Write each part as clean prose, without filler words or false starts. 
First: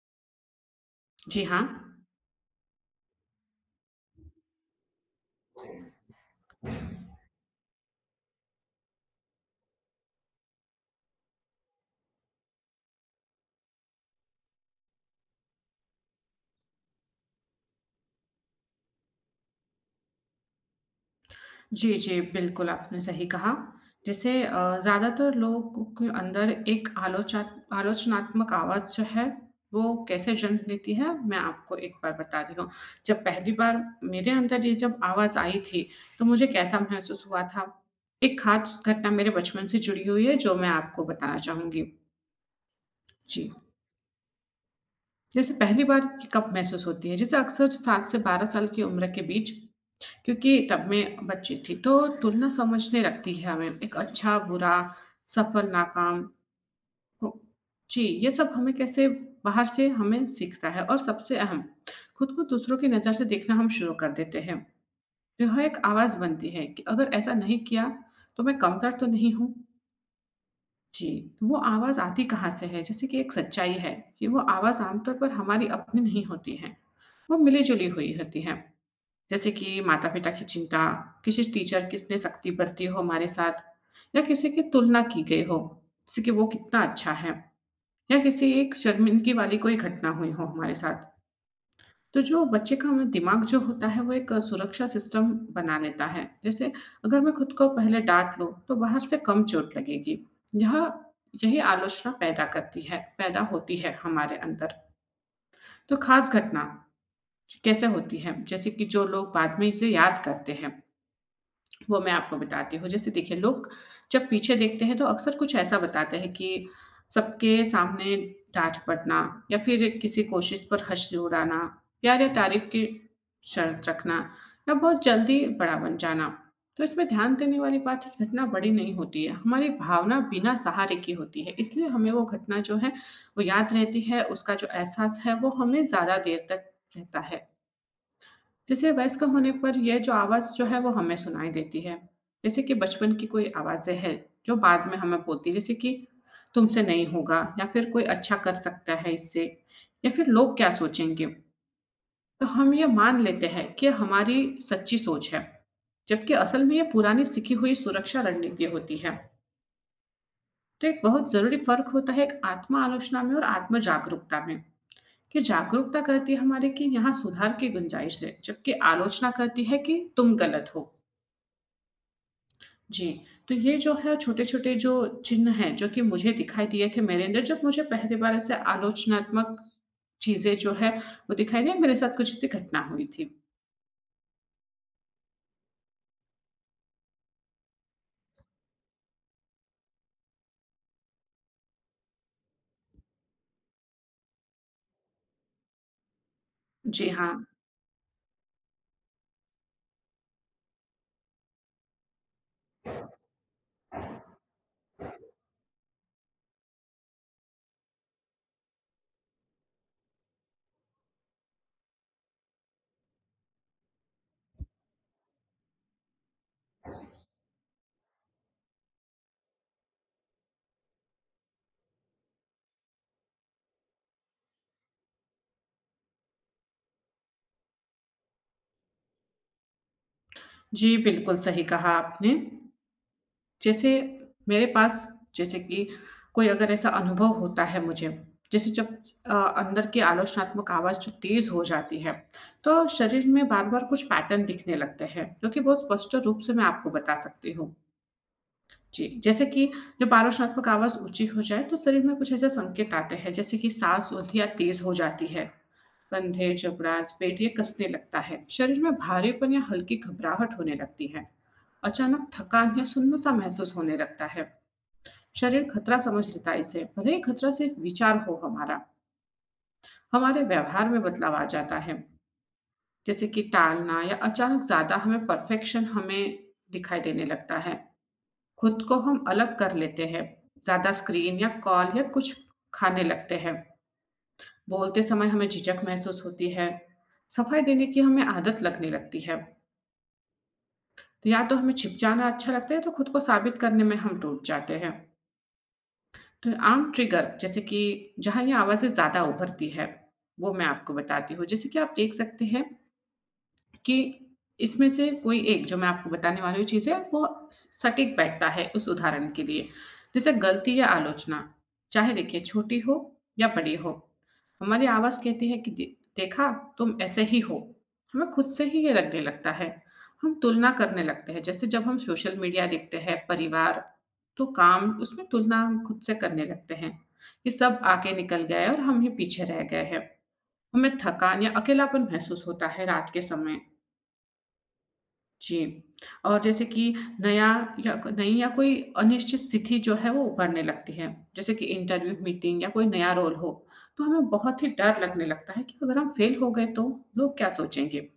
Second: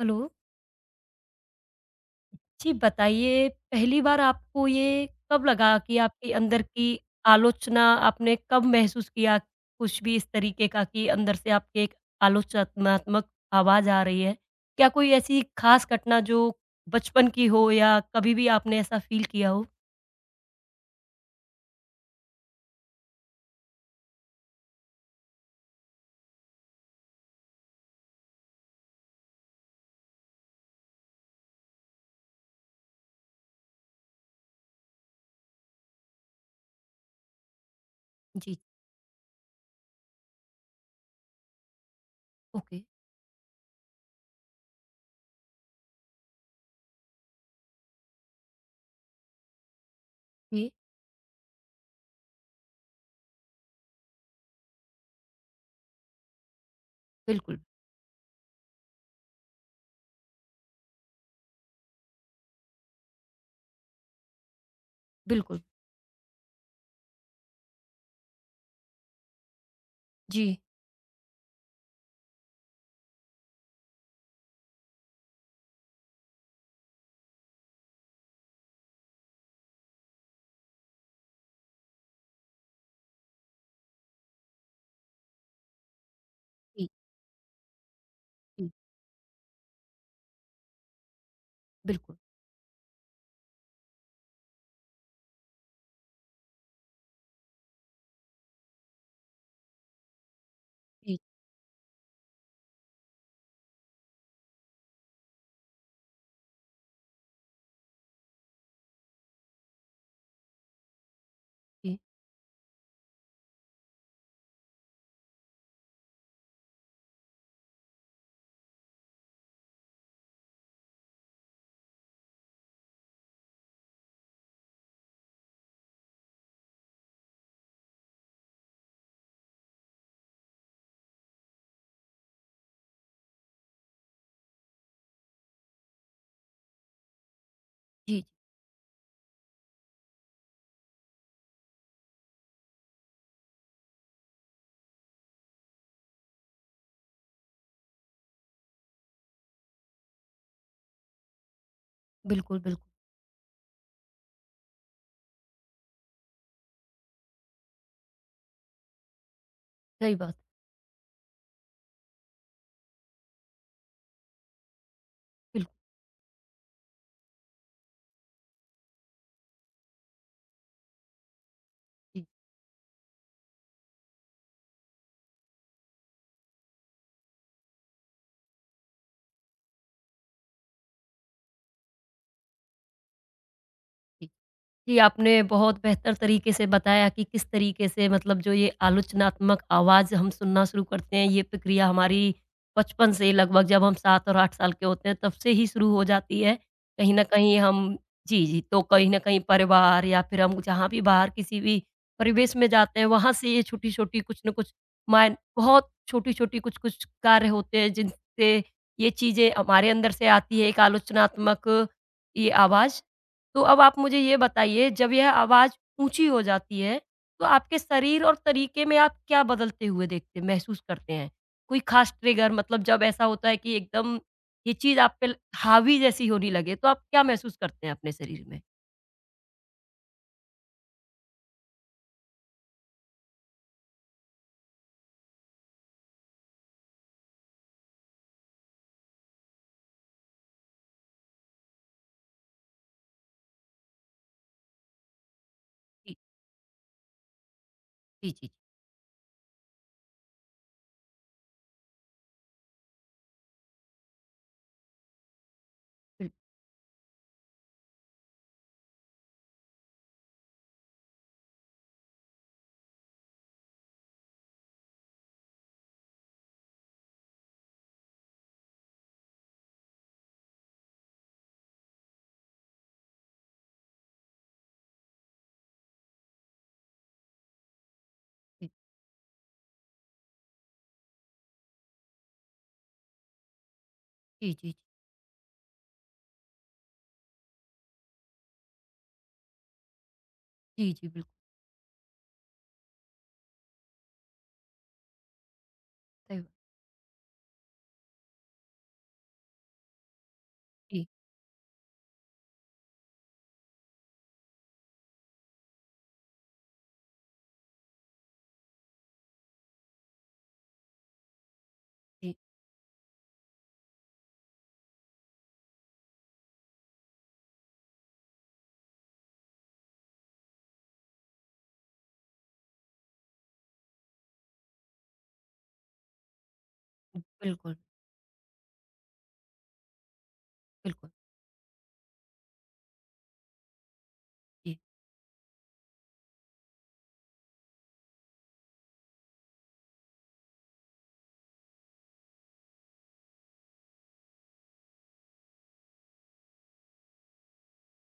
Hello. जी हाँ। जी, बताइए, पहली बार आपको ये कब लगा कि आपके अंदर की आलोचना, आपने कब महसूस किया कुछ भी इस तरीके का कि अंदर से आपके एक आलोचनात्मक आवाज़ आ रही है? क्या कोई ऐसी खास घटना जो बचपन की हो या कभी भी आपने ऐसा फ़ील किया हो? जी, जी, बिल्कुल आपने सही कहा। जैसे ज़्यादातर लोगों के अंदर एक आलोचा आलोचनात्मक आवाज़ जो है, वो कैसे जन्म लेती है, मैं आपको एक बार बता रही हूँ। जब पहली बार मेरे अंदर ये जब आवाज़ आई थी, तो मुझे कैसा महसूस हुआ था? एक जी। ख़ास घटना मेरे बचपन से जुड़ी हुई है, जो मैं आपको बताना चाहूँगी। ओके। जी, जैसे पहली बार ये कब महसूस होती है? जैसे अक्सर 7 से 12 साल की उम्र के बीच, क्योंकि जी, तब मैं बच्ची थी, तो तुलना समझने रखती है हमें, एक अच्छा-बुरा, सफल-नाकाम तो बिल्कुल, जी, ये सब हमें कैसे बाहर से हमें सीखता है और सबसे अहम, खुद को दूसरों की नज़र से देखना हम शुरू कर देते हैं। तो बिल्कुल। यह एक आवाज़ बनती है कि अगर ऐसा नहीं किया, तो मैं कमतर तो नहीं हूँ। जी। जी, तो वो आवाज़ आती कहाँ से है? जैसे कि एक सच्चाई है, कि वो आवाज़ आमतौर पर हमारी अपनी नहीं होती है, वो मिली-जुली हुई होती है। जैसे कि माता-पिता की चिंता, किसी टीचर किसने सख्ती बरती हो हमारे साथ या किसी की तुलना की गई हो, जैसे कि वो कितना जी, अच्छा है, या किसी जी, एक शर्मिंदगी वाली कोई घटना हुई हो हमारे साथ। बिल्कुल। तो जो बच्चे का दिमाग जो होता है वो एक सुरक्षा सिस्टम बना लेता है। जैसे अगर मैं खुद को पहले डाँट लूँ तो बाहर से कम चोट लगेगी। यह जी, यही आलोचना पैदा होती है हमारे अंदर। तो ख़ास घटना कैसे होती है? जैसे कि जो लोग बाद में इसे याद करते हैं जी, वो मैं आपको बताती हूँ। जैसे देखिए लोग जब पीछे देखते हैं तो अक्सर कुछ ऐसा बताते हैं कि सबके सामने डाँट पड़ना या फिर किसी कोशिश पर हँसी उड़ाना, प्यार या तारीफ़ की शर्त रखना या बहुत जल्दी बड़ा बन जाना। तो इसमें ध्यान देने वाली बात है कि घटना बड़ी नहीं होती है, हमारी भावना बिना सहारे की होती है। इसलिए हमें वो घटना जो है वो याद रहती है, उसका जो एहसास है वो हमें ज़्यादा देर तक रहता है। जी, जी, जैसे वयस्क होने पर यह जो आवाज़ जो है वो हमें सुनाई देती है। जैसे कि बचपन की कोई आवाज़ें हैं जो बाद में हमें बोलती है जैसे कि तुमसे नहीं होगा, या फिर कोई अच्छा कर सकता है इससे, या फिर लोग क्या सोचेंगे? तो बिल्कुल, हम बिल्कुल, ये मान लेते हैं कि हमारी सच्ची सोच है, जबकि असल में ये पुरानी सीखी हुई सुरक्षा रणनीति होती है। सही बात, तो एक बहुत ज़रूरी फ़र्क होता है एक आत्म-आलोचना में और आत्म-जागरूकता में, कि बिल्कुल, जागरूकता कहती है हमारे कि यहाँ सुधार की गुंजाइश है, जबकि आलोचना कहती है कि तुम गलत हो। जी, जी, तो ये जो है छोटे-छोटे जो चिन्ह हैं, जो कि मुझे दिखाई दिए थे मेरे अंदर जब मुझे पहली बार ऐसे आलोचनात्मक चीज़ें जो है वो दिखाई दी, मेरे साथ कुछ ऐसी घटना हुई थी। जी। जी, आपने बहुत बेहतर तरीके से बताया कि किस तरीके से, मतलब जो ये आलोचनात्मक आवाज़ हम सुनना शुरू करते हैं, ये प्रक्रिया हमारी बचपन से लगभग जब हम 7 और 8 साल के होते हैं तब से ही शुरू हो जाती है। जी कहीं न हाँ, कहीं हम, जी, जी, तो कहीं न कहीं परिवार या फिर हम जहाँ भी बाहर किसी भी परिवेश में जाते हैं, वहाँ से ये छोटी-छोटी कुछ न कुछ मायन, बहुत छोटी-छोटी कुछ-कुछ कार्य होते हैं जिनसे ये चीज़ें हमारे अंदर से आती है, एक आलोचनात्मक ये आवाज़। तो अब आप मुझे ये बताइए, जब यह आवाज़ ऊँची हो जाती है, तो आपके शरीर और तरीके में आप क्या बदलते हुए देखते, महसूस करते हैं? कोई ख़ास ट्रिगर, मतलब जब ऐसा होता है कि एकदम ये चीज़ आप पे ल हावी जैसी होने लगे, तो आप क्या महसूस करते हैं अपने शरीर में? जी बिल्कुल सही कहा आपने। जैसे मेरे पास जैसे कि कोई अगर ऐसा अनुभव होता है मुझे, जैसे जब अंदर की आलोचनात्मक आवाज़ जो तेज़ हो जाती है, तो शरीर में बार-बार कुछ पैटर्न दिखने लगते हैं, जो कि बहुत स्पष्ट जी, रूप से मैं आपको बता सकती हूँ। जी, जी, जी, जैसे कि जब आलोचनात्मक आवाज़ ऊँची हो जाए, तो शरीर में कुछ ऐसे संकेत आते हैं, जैसे कि साँस उल्टी या तेज़ हो जाती है, बिल कंधे, जबड़ा, पेट ये कसने लगता है, शरीर में भारीपन या हल्की घबराहट होने लगती है, अचानक थकान या सुन्न-सा महसूस होने लगता है, शरीर खतरा समझ लेता है इसे, भले ही खतरा सिर्फ विचार हो हमारा, हमारे व्यवहार में बदलाव आ जाता है, जैसे कि टालना या अचानक ज़्यादा हमें परफेक्शन हमें दिखाई देने लगता है, जी, खुद को हम अलग कर लेते हैं, ज़्यादा स्क्रीन या कॉल या कुछ खाने लगते हैं। जी, जी, बोलते समय हमें झिझक महसूस होती है। सफाई देने की हमें आदत लगने लगती है। जी, जी, तो बिल्कुल, या तो हमें छिप जाना अच्छा लगता है, तो खुद को साबित करने में हम टूट जाते हैं। सही तो बात। आम ट्रिगर जैसे कि जहाँ ये आवाज़ें ज़्यादा उभरती है, वो मैं आपको जी, बताती हूँ। जैसे कि आप देख सकते हैं कि इसमें से कोई एक जो मैं आपको बताने वाली हूँ चीज़ है, वो स सटीक बैठता है उस उदाहरण के लिए। जैसे गलती या आलोचना, चाहे जी, देखिए छोटी हो या बड़ी हो, हमारी आवाज़ कहती है कि दे देखा, तुम ऐसे ही हो। हमें खुद से ही ये लगने लगता है। हम तुलना करने लगते हैं, जैसे जब हम सोशल मीडिया देखते हैं, परिवार, तो काम उसमें तुलना हम खुद से करने लगते हैं, कि बिल्कुल, सब आगे निकल गए और हम ही पीछे रह गए हैं। हमें बिल्कुल, थकान या अकेलापन महसूस होता है रात के समय। जी। जी, और जैसे कि नया या क नई या कोई अनिश्चित स्थिति जो है वो उभरने लगती है। जैसे कि इंटरव्यू, मीटिंग या कोई नया रोल हो, तो हमें बहुत ही डर लगने लगता है कि अगर हम फेल हो गए तो लोग क्या सोचेंगे?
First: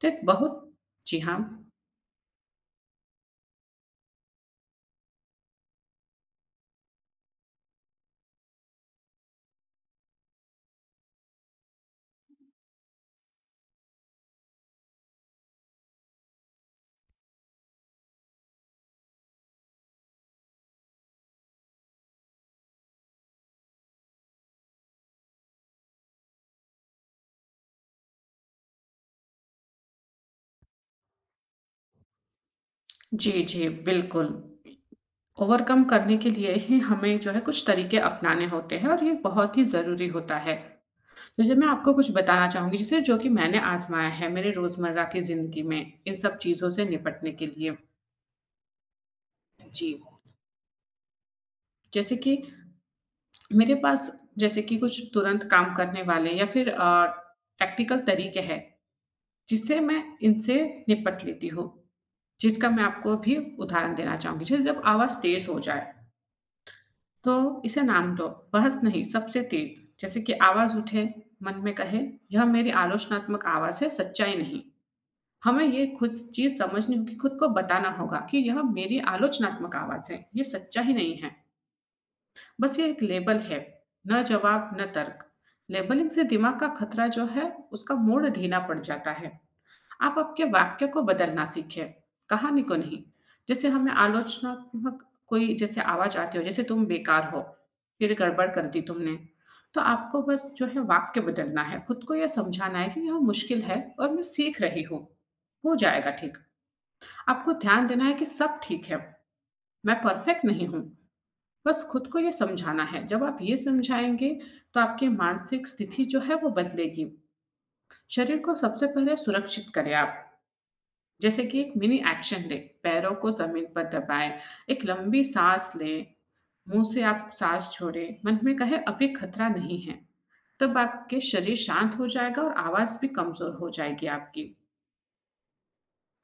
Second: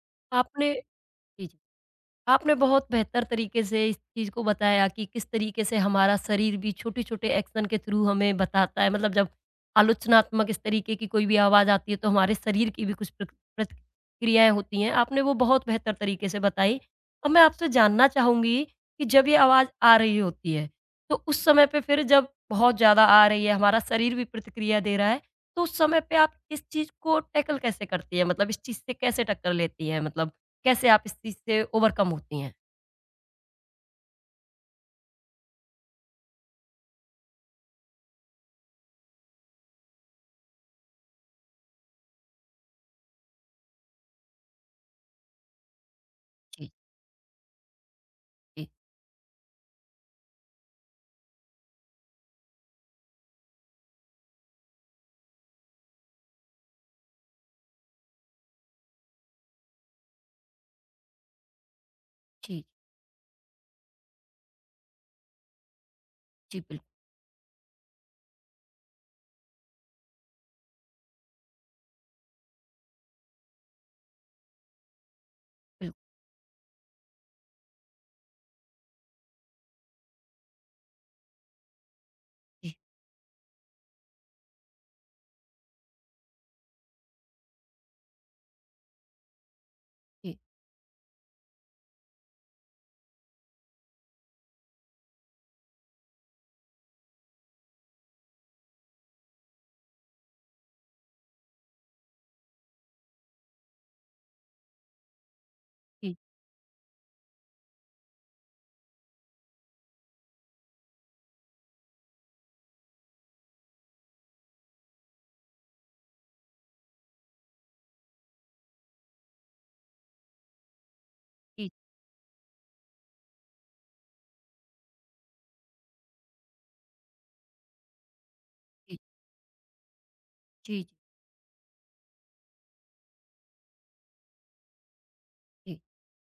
तो एक आपने बहुत जी हाँ। जी। आपने बहुत बेहतर तरीके से इस चीज़ को बताया कि किस तरीके से हमारा शरीर भी छोटे-छोटे एक्शन के थ्रू हमें बताता है। मतलब जब आलोचनात्मक इस तरीके की कोई भी आवाज़ आती है तो हमारे शरीर की भी कुछ प्रक प्रतिक्रियाएँ होती हैं। आपने वो बहुत बेहतर तरीके से बताई। अब मैं आपसे जानना चाहूँगी कि जब ये आवाज़ आ रही होती है, तो उस समय पे, फिर जब बहुत ज़्यादा आ रही है, हमारा शरीर भी प्रतिक्रिया दे रहा है, तो उस समय पे आप इस चीज़ को टैकल कैसे करती हैं? मतलब इस चीज़ से कैसे टक्कर लेती हैं? मतलब कैसे आप इस चीज़ से ओवरकम होती हैं? जी, जी, बिल्कुल। ओवरकम करने के लिए ही हमें जो है कुछ तरीके अपनाने होते हैं और ये बहुत ही ज़रूरी होता है। जैसे मैं आपको कुछ बताना चाहूँगी जैसे जो कि मैंने आज़माया है मेरे रोज़मर्रा की ज़िंदगी में, इन सब जी, चीज़ों से निपटने के लिए। जी, जी। जैसे कि मेरे पास जैसे कि कुछ तुरंत काम करने वाले या फिर टैक्टिकल तरीके हैं, जिससे मैं इनसे निपट लेती हूँ, जी, जिसका मैं आपको भी उदाहरण देना चाहूँगी। जैसे जब आवाज़ तेज़ हो जाए, जी, बिल्कुल, तो इसे नाम दो, बहस नहीं, सबसे तेज़। जैसे कि आवाज़ उठे, मन में कहे, "यह मेरी आलोचनात्मक आवाज़ है, सच्चाई नहीं।" हमें ये बिल्कुल। खुद चीज़ समझनी होगी, खुद को बताना होगा कि यह मेरी आलोचनात्मक आवाज़ है, ये सच्चा ही नहीं है। जी, बस ये एक लेबल है, न जवाब न तर्क। लेबलिंग से दिमाग का खतरा जो है उसका मोड़ ढीला पड़ जाता है। आप जी, आपके वाक्य को बदलना सीखें, कहानी को नहीं। जैसे हमें आलोचनात्मक कोई जैसे आवाज आती हो जैसे तुम बेकार हो, फिर गड़बड़ कर दी तुमने, तो आपको बस जो है वाक्य बदलना है, खुद को यह समझाना है कि यह मुश्किल है और मैं सीख रही हूँ, हो जाएगा जी, ठीक। आपको ध्यान देना है कि सब ठीक है, मैं परफेक्ट नहीं हूँ, बस खुद को ये समझाना है। जब आप ये समझाएँगे तो आपकी मानसिक स्थिति जो है वो बदलेगी। शरीर को सबसे पहले सुरक्षित करें आप। जैसे कि जी, एक मिनी एक्शन लें, पैरों को ज़मीन पर दबाएँ, एक लंबी साँस लें, मुँह से आप साँस छोड़ें, मन में कहें जी, अभी खतरा नहीं है। तब जी, जी, आपके शरीर शांत हो जाएगा और आवाज़ भी कमज़ोर हो जाएगी आपकी। जी।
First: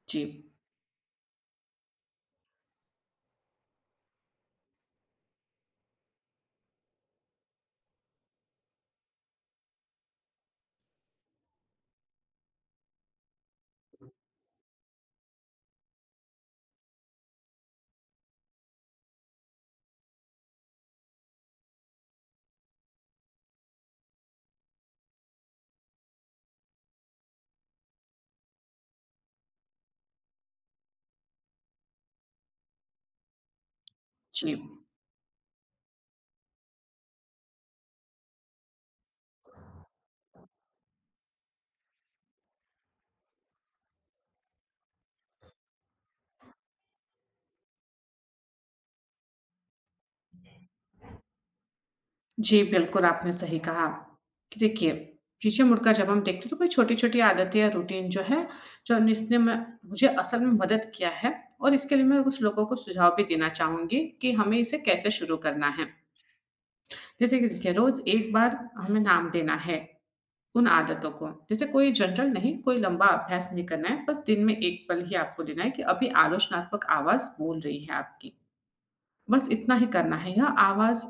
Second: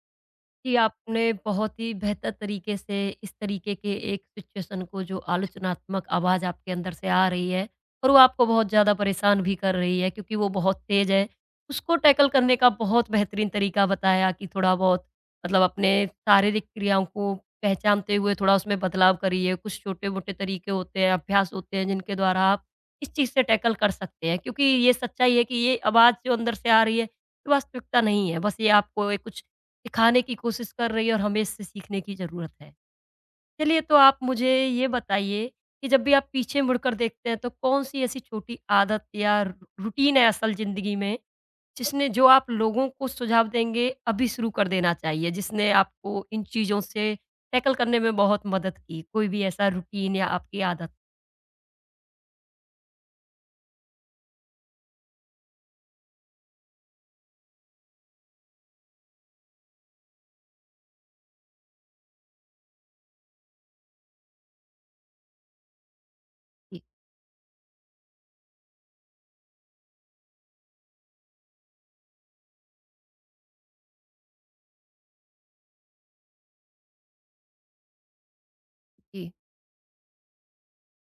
जी, जी, आपने बहुत ही बेहतर तरीके से इस तरीके के एक सिचुएशन को, जो आलोचनात्मक आवाज़ आपके अंदर से आ रही है और वो आपको बहुत ज़्यादा परेशान भी कर रही है क्योंकि वो बहुत तेज़ है, उसको टैकल करने का बहुत बेहतरीन तरीका बताया कि थोड़ा बहुत, मतलब अपने शारीरिक क्रियाओं को पहचानते हुए थोड़ा उसमें बदलाव करिए। कुछ छोटे-मोटे तरीके होते हैं, अभ्यास होते हैं जिनके द्वारा आप इस चीज़ से टैकल कर सकते हैं क्योंकि ये सच्चाई है कि ये आवाज़ जो अंदर से आ रही है, ये वास्तविकता नहीं है। बस ये आपको एक कुछ सिखाने की कोशिश कर रही है और हमें इससे सीखने की ज़रूरत है। चलिए, तो आप मुझे जी। ये बताइए कि जब भी आप पीछे मुड़कर देखते हैं तो कौन-सी ऐसी छोटी आदत या रू रूटीन है असल ज़िंदगी में, जिसने, जो आप लोगों को सुझाव देंगे अभी शुरू कर देना चाहिए, जिसने आपको इन चीज़ों से टैकल करने में बहुत मदद की? कोई भी ऐसा रूटीन या आपकी आदत? जी, बिल्कुल आपने सही कहा, कि देखिए पीछे मुड़कर जब हम देखते हैं तो कोई छोटी-छोटी आदतें या रूटीन जो है, जो इसने मैं मुझे असल में मदद किया है, और इसके लिए मैं कुछ लोगों को सुझाव भी देना चाहूँगी कि हमें इसे कैसे शुरू करना है। जी, जैसे कि देखिए रोज़ एक बार हमें नाम देना है उन आदतों को। जैसे कोई जनरल नहीं, कोई लंबा अभ्यास नहीं करना है, बस दिन में 1 पल ही आपको देना है कि अभी आलोचनात्मक आवाज़ बोल रही है आपकी। जी, बस इतना ही करना है, यह आवाज़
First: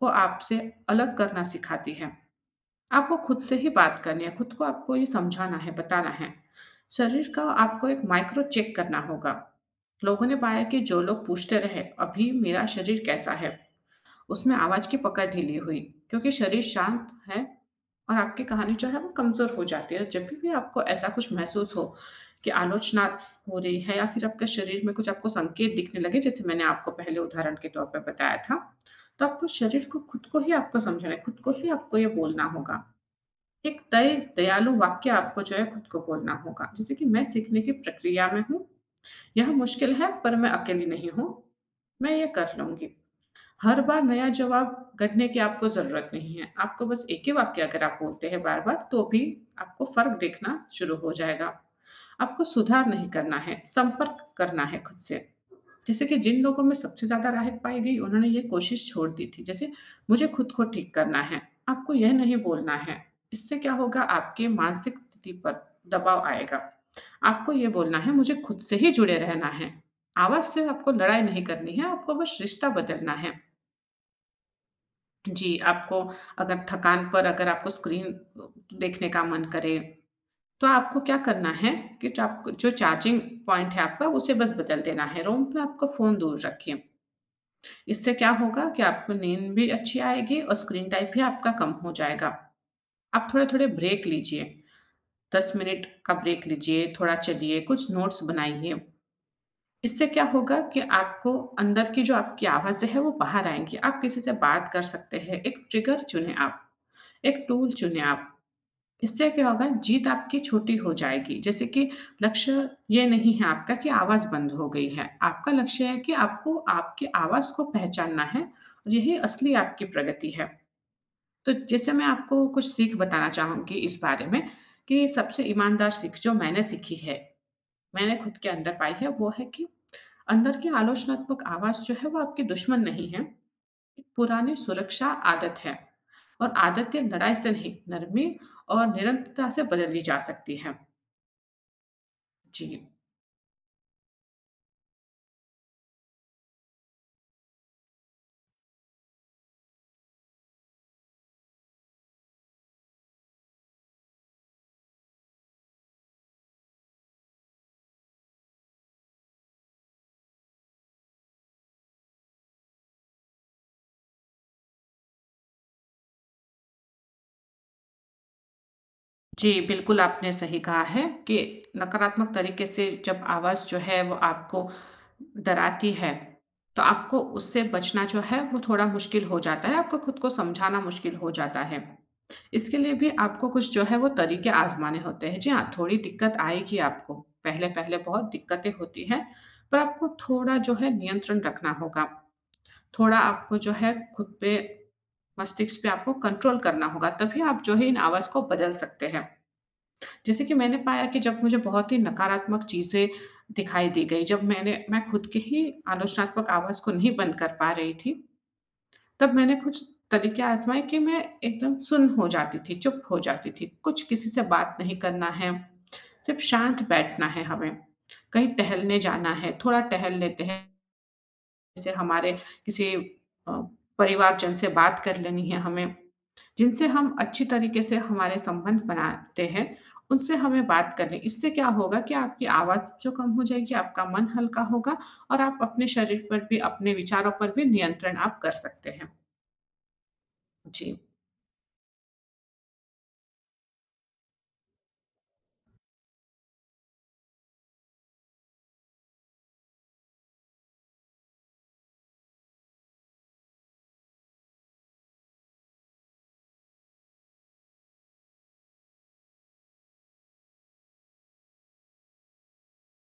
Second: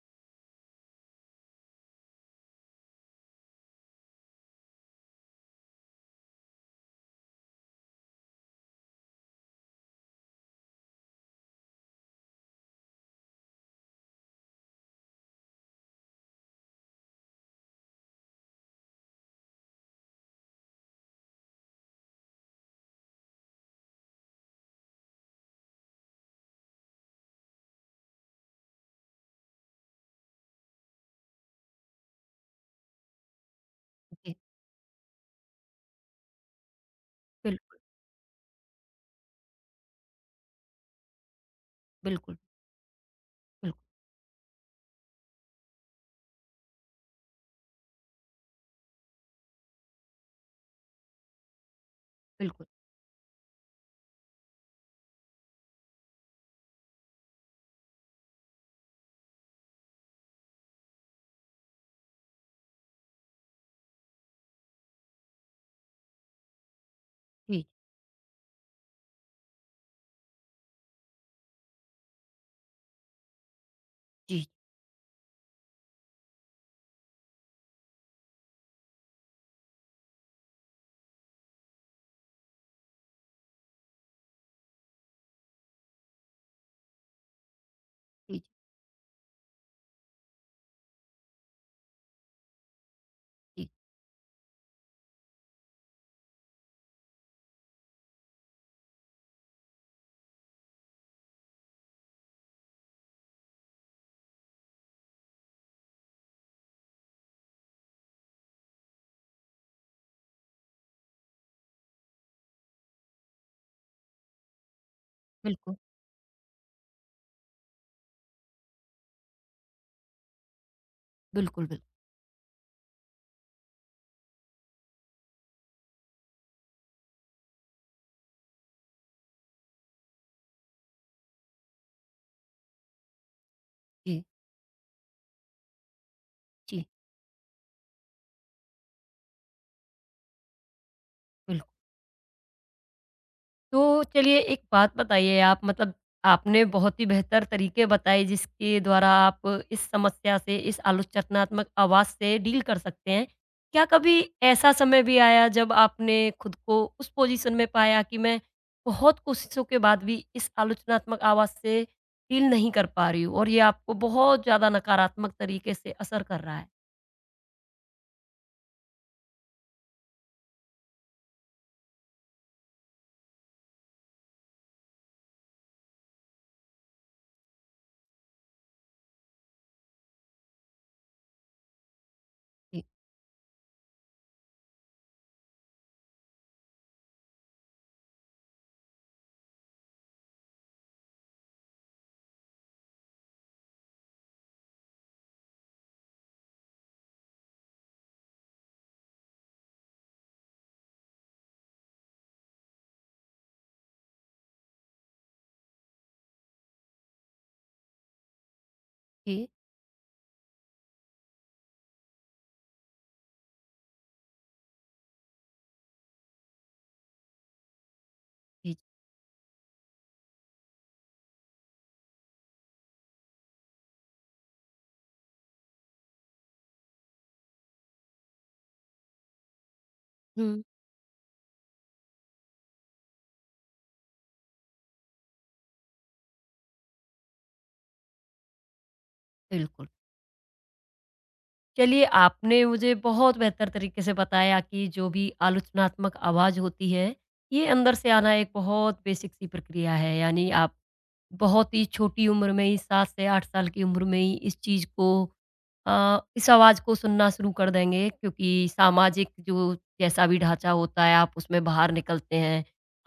को आपसे अलग करना सिखाती है। आपको खुद से ही बात करनी है, खुद को आपको ये समझाना है, बताना है। शरीर का आपको एक माइक्रो चेक करना होगा। लोगों ने पाया कि जो लोग पूछते रहे, "अभी मेरा शरीर कैसा है?" उसमें आवाज़ की पकड़ ढीली हुई, क्योंकि शरीर शांत है और आपकी कहानी जो है वो कमज़ोर हो जाती है। जब भी आपको ऐसा कुछ महसूस हो कि आलोचना हो रही है या फिर आपके शरीर में कुछ आपको संकेत दिखने लगे, जैसे मैंने आपको पहले उदाहरण के तौर पर बताया था, तो आपको शरीर को खुद को ही आपको समझना है, खुद को ही आपको ये बोलना होगा। एक तय जी। दयालु वाक्य आपको जो है खुद को बोलना होगा। जैसे कि मैं सीखने की बिल्कुल, प्रक्रिया में हूँ, यह मुश्किल है पर मैं अकेली नहीं हूँ, मैं ये बिल्कुल, कर लूँगी। बिल्कुल, हर बार नया जवाब गढ़ने की आपको ज़रूरत नहीं है। आपको बस एक ही वाक्य अगर आप बोलते हैं बार-बार तो भी आपको फ़र्क दिखना शुरू हो जाएगा। आपको बिल्कुल। सुधार नहीं करना है, संपर्क करना है खुद से। जैसे कि जिन लोगों में सबसे ज़्यादा राहत पाई गई, उन्होंने ये कोशिश छोड़ दी थी। जैसे, "मुझे खुद को ठीक करना है, आपको यह नहीं बोलना है।" इससे क्या होगा, आपके मानसिक स्थिति पर दबाव आएगा। आपको जी, ये बोलना है, "मुझे खुद से ही जुड़े रहना है।" आवाज़ से आपको लड़ाई नहीं करनी है, आपको बस रिश्ता बदलना है। जी, जी, आपको अगर थकान पर अगर आपको स्क्रीन देखने का मन करे, तो आपको क्या करना है कि जो चार्जिंग पॉइंट है आपका, उसे बस बदल देना है। रूम में आपका फ़ोन दूर रखिए। इससे क्या जी, होगा कि आपको नींद भी अच्छी आएगी और स्क्रीन टाइम भी आपका कम हो जाएगा। आप थोड़े-थोड़े जी। ब्रेक लीजिए, 10 मिनट का ब्रेक लीजिए, थोड़ा चलिए, कुछ नोट्स बनाइए। इससे क्या होगा कि आपको अंदर की जो आपकी आवाज़ें हैं वो बाहर आएँगी। आप किसी से बात कर सकते हैं, एक ट्रिगर चुनें आप, एक टूल चुनें आप। इससे क्या होगा जीत आपकी छोटी हो जाएगी। जैसे कि लक्ष्य ये नहीं है आपका कि आवाज़ बंद हो गई है। आपका बिल्कुल, लक्ष्य है कि आपको आपकी आवाज़ को पहचानना है और यही असली आपकी प्रगति है। तो बिल्कुल, बिल्कुल। जैसे मैं आपको कुछ सीख बताना चाहूँगी इस बारे में कि सबसे ईमानदार सीख जो मैंने सीखी है, मैंने खुद के अंदर पाई है वो है कि अंदर की आलोचनात्मक आवाज़ जो है वो आपकी दुश्मन नहीं है। एक जी, पुरानी सुरक्षा आदत है और जी, आदतें लड़ाई से नहीं, नरमी और निरंतरता से बदली जा सकती हैं। बिल्कुल। जी। तो चलिए, एक बात बताइए आप, मतलब आपने बहुत ही बेहतर तरीके बताए जिसके द्वारा आप इस समस्या से, इस आलोचनात्मक आवाज़ से डील कर सकते हैं। क्या कभी ऐसा समय भी आया जब आपने खुद को उस पोज़ीशन में पाया कि मैं बहुत कोशिशों के बाद भी इस आलोचनात्मक आवाज़ से डील नहीं कर पा रही हूँ और ये आपको बहुत ज़्यादा नकारात्मक तरीके से असर कर रहा है? जी, बिल्कुल आपने सही कहा है कि नकारात्मक तरीके से जब आवाज़ जो है वो आपको डराती है, तो आपको उससे बचना जो है वो थोड़ा मुश्किल हो जाता है, आपको खुद को समझाना मुश्किल हो जाता है। इसके जी, लिए भी आपको कुछ जो है वो तरीके आज़माने होते हैं। जी हाँ, थोड़ी दिक्कत आएगी आपको, पहले-पहले बहुत दिक्कतें होती हैं, पर आपको थोड़ा जो है नियंत्रण रखना होगा। थोड़ा आपको जो है खुद पे मस्तिष्क पे आपको कंट्रोल करना होगा, तभी आप जो है इन आवाज़ को बदल सकते हैं। जैसे कि मैंने पाया कि जब मुझे बहुत ही नकारात्मक चीज़ें दिखाई दी गई, जब मैं खुद की ही आलोचनात्मक आवाज़ को नहीं बंद कर पा रही थी, जी, तब जी, मैंने कुछ तरीके आज़माए कि मैं एकदम सुन्न हो जाती थी, चुप हो जाती थी। कुछ किसी से बात नहीं करना है, सिर्फ़ शांत बैठना है हमें। कहीं जी। टहलने जाना है, थोड़ा टहल लेते हैं, जैसे हमारे किसी अ, परिवारजन से बात कर लेनी है हमें। जिनसे हम अच्छी तरीके से हमारे संबंध बनाते हैं, उनसे हुँ, हमें बात करनी, इससे क्या होगा कि आपकी आवाज़ जो कम हो जाएगी, आपका मन हल्का होगा और आप अपने शरीर पर भी, अपने विचारों पर भी नियंत्रण आप कर सकते हैं। बिल्कुल। जी, चलिए, आपने मुझे बहुत बेहतर तरीके से बताया कि जो भी आलोचनात्मक आवाज़ होती है, ये अंदर से आना एक बहुत बेसिक सी प्रक्रिया है। यानी आप बहुत ही छोटी उम्र में ही 7 से 8 साल की उम्र में ही इस चीज़ को, इस आवाज़ को सुनना शुरू कर देंगे क्योंकि सामाजिक जो जैसा भी ढाँचा होता है आप उसमें बाहर निकलते हैं।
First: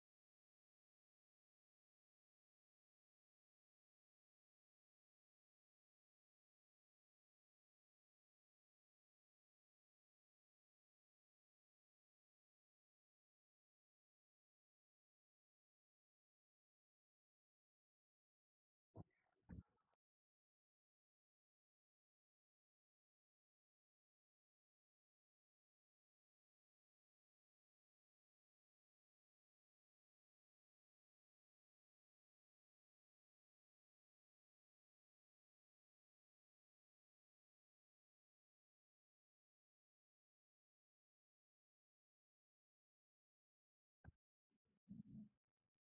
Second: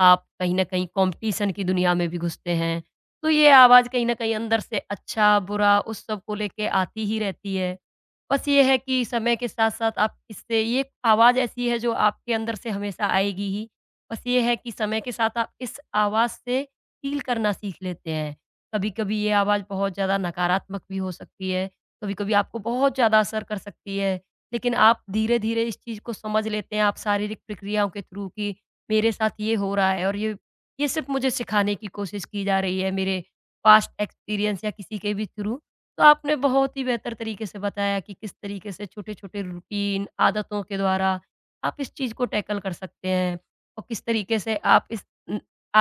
आप कहीं न कहीं कॉम्पिटिशन की दुनिया में भी घुसते हैं। तो ये आवाज़ कहीं न कहीं अंदर से अच्छा-बुरा उस सब को लेके आती ही रहती है। बस ये है कि समय के साथ-साथ आप इससे, ये आवाज़ ऐसी है जो आपके अंदर से हमेशा आएगी ही। बस ये है कि समय के साथ आप इस आवाज़ से फील करना सीख लेते हैं। कभी-कभी ये आवाज़ बहुत ज़्यादा नकारात्मक भी हो सकती है, कभी-कभी आपको बहुत ज़्यादा असर कर सकती है। लेकिन आप धीरे-धीरे इस चीज़ को समझ लेते हैं, आप शारीरिक प्रक्रियाओं के थ्रू, कि मेरे साथ ये हो रहा है और ये सिर्फ़ मुझे सिखाने की कोशिश की जा रही है मेरे पास्ट एक्सपीरियंस या किसी के भी थ्रू। तो आपने बहुत ही बेहतर तरीके से बताया कि किस तरीके से छोटे-छोटे रूटीन, आदतों के द्वारा आप इस चीज़ को टैकल कर सकते हैं और किस तरीके से आप इस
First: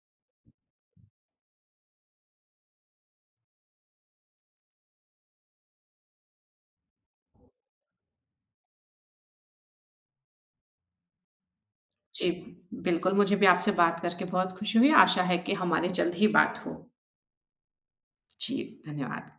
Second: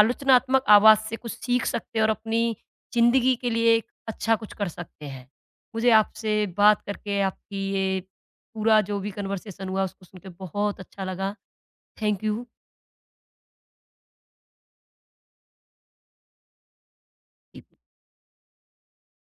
आलोचनात्मक आवाज़ से कुछ सीख सकते हैं और अपनी ज़िंदगी के लिए एक अच्छा कुछ कर सकते हैं। मुझे आपसे बात करके, आपकी ये पूरा जो भी कन्वर्सेशन हुआ उसको सुन के बहुत अच्छा लगा। थैंक जी, यू। बिल्कुल मुझे भी आपसे बात करके बहुत खुशी हुई। आशा है कि हमारी जल्द ही बात हो। जी, धन्यवाद।